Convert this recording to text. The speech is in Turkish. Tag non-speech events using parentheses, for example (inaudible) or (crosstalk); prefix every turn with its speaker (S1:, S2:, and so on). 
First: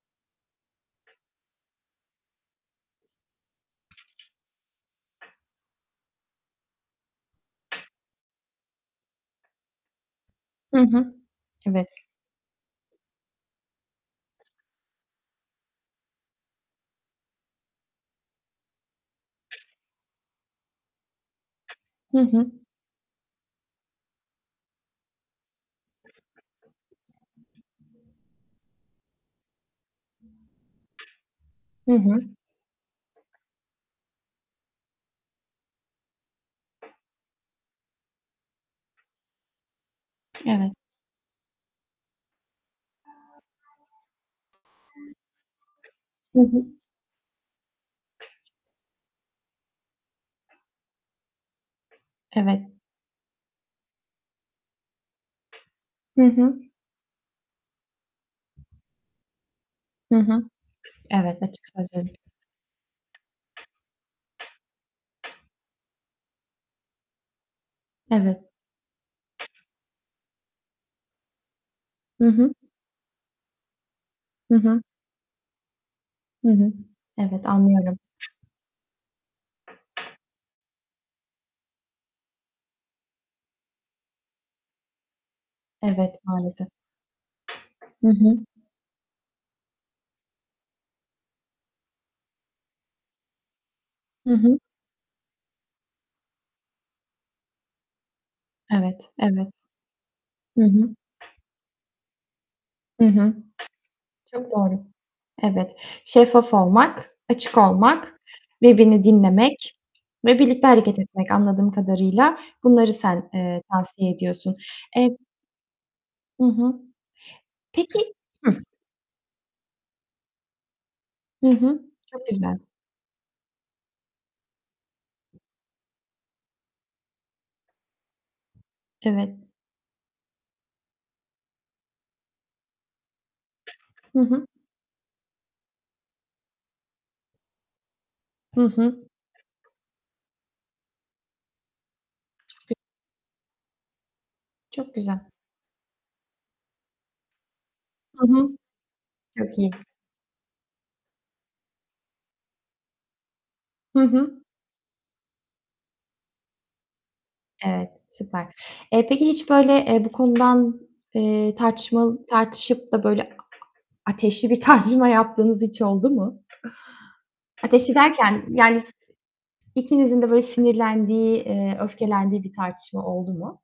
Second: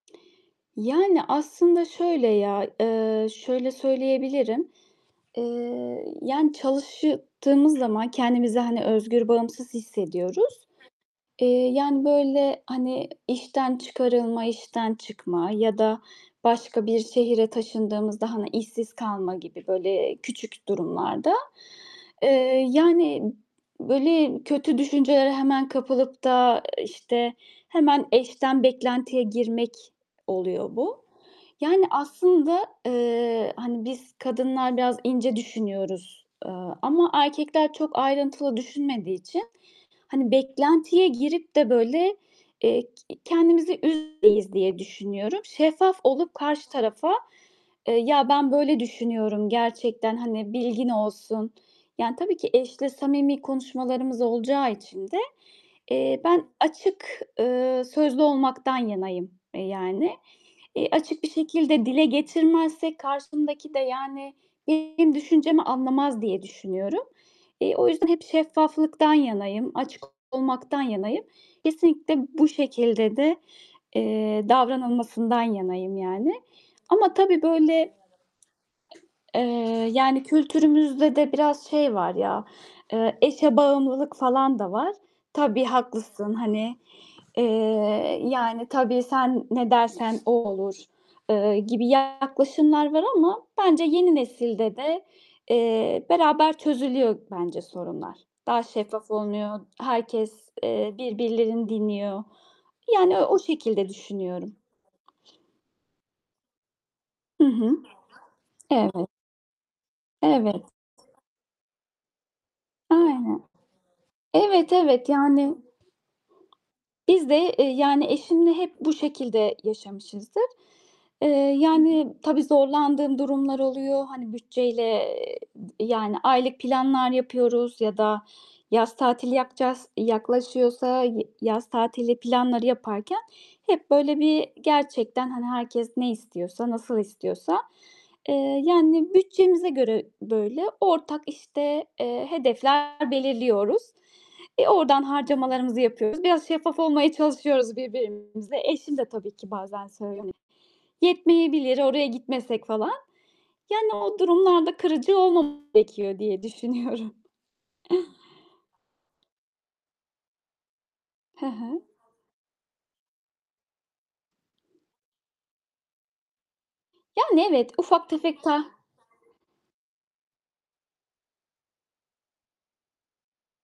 S1: Yani aslında şöyle ya, eee, şöyle söyleyebilirim: Eee, yani çalışıy tığımız zaman kendimizi hani özgür, bağımsız hissediyoruz.
S2: Hı hı.
S1: Eee,
S2: Evet.
S1: yani, böyle hani işten çıkarılma, işten çıkma ya da başka bir şehre taşındığımızda hani işsiz kalma gibi böyle küçük durumlarda,
S2: Hı hı.
S1: eee, yani böyle kötü düşüncelere hemen kapılıp da işte hemen eş'ten beklentiye girmek oluyor bu. Yani
S2: Hı hı.
S1: aslında, eee, hani biz kadınlar biraz ince düşünüyoruz, eee, ama erkekler çok ayrıntılı düşünmediği için hani
S2: Evet.
S1: beklentiye girip de böyle, eee, k kendimizi üzmemeliyiz diye düşünüyorum. Şeffaf olup
S2: Hı hı.
S1: karşı tarafa, eee, "Ya, ben böyle düşünüyorum gerçekten hani bilgin olsun." Yani tabii ki
S2: Evet.
S1: eşle samimi konuşmalarımız olacağı için de, eee,
S2: Hı
S1: ben
S2: hı.
S1: açık, eee, sözlü olmaktan yanayım, eee, yani.
S2: Hı hı.
S1: Eee, açık bir
S2: Evet, açık
S1: şekilde dile
S2: sözle
S1: getirmezsek karşımdaki de, yani, benim
S2: (unintelligible)
S1: düşüncemi anlamaz diye düşünüyorum. Eee, o yüzden hep
S2: Evet.
S1: şeffaflıktan yanayım, açık olmaktan yanayım. Kesinlikle
S2: Hı
S1: bu
S2: hı.
S1: şekilde de, eee,
S2: Hı hı.
S1: davranılmasından yanayım yani.
S2: Hı hı.
S1: Ama tabii
S2: Evet,
S1: böyle,
S2: anlıyorum.
S1: eee, yani kültürümüzde de biraz şey var ya, eee, eşe bağımlılık falan da var. "Tabii
S2: Evet,
S1: haklısın."
S2: maalesef.
S1: hani.
S2: Hı
S1: Eee,
S2: hı.
S1: yani, "Tabii sen ne dersen o olur." eee, gibi yaklaşımlar var ama bence yeni
S2: Hı hı.
S1: nesilde de, eee, beraber çözülüyor bence sorunlar. Daha
S2: Evet,
S1: şeffaf
S2: evet.
S1: olunuyor. Herkes,
S2: Hı hı.
S1: eee, birbirlerini dinliyor.
S2: Hı
S1: Yani o
S2: hı.
S1: o şekilde
S2: Çok
S1: düşünüyorum.
S2: doğru. Evet. Şeffaf olmak,
S1: Hı
S2: açık
S1: hı,
S2: olmak, birbirini
S1: evet.
S2: dinlemek ve
S1: Evet.
S2: birlikte hareket etmek. Anladığım kadarıyla bunları sen,
S1: Aynen.
S2: eee, tavsiye ediyorsun.
S1: Evet, evet.
S2: Eee
S1: Yani
S2: Hı hı.
S1: biz de, eee, yani
S2: Peki,
S1: eşimle
S2: hıh
S1: hep bu şekilde yaşamışızdır. Eee,
S2: Hı hı.
S1: yani
S2: Çok
S1: tabii
S2: güzel.
S1: zorlandığım durumlar oluyor. Hani bütçeyle, eee, d yani aylık planlar yapıyoruz ya da yaz tatili
S2: Evet.
S1: yapacağız, yaklaşıyorsa y yaz tatili planları yaparken hep
S2: Hı
S1: böyle
S2: hı.
S1: bir gerçekten hani herkes ne istiyorsa, nasıl istiyorsa, eee,
S2: Hı hı.
S1: yani bütçemize göre böyle ortak işte, eee,
S2: Çok gü
S1: hedefler belirliyoruz. E,
S2: Çok
S1: oradan
S2: güzel.
S1: harcamalarımızı yapıyoruz. Biraz şeffaf olmaya çalışıyoruz
S2: Hı hı.
S1: birbirimize. Eşim de tabii ki
S2: Çok iyi.
S1: bazen söylüyor, hani, "Yetmeyebilir, oraya gitmesek falan."
S2: Hı
S1: Yani o
S2: hı.
S1: durumlarda kırıcı olmamak gerekiyor diye düşünüyorum.
S2: Evet, süper. Eee, peki hiç böyle, eee, bu konudan,
S1: He
S2: eee,
S1: he.
S2: tartışmal tartışıp da böyle ateşli bir tartışma yaptığınız hiç oldu mu?
S1: Yani evet,
S2: Ateşli
S1: ufak tefek
S2: derken,
S1: ta
S2: yani s s ikinizin de böyle sinirlendiği, eee, öfkelendiği bir tartışma oldu mu?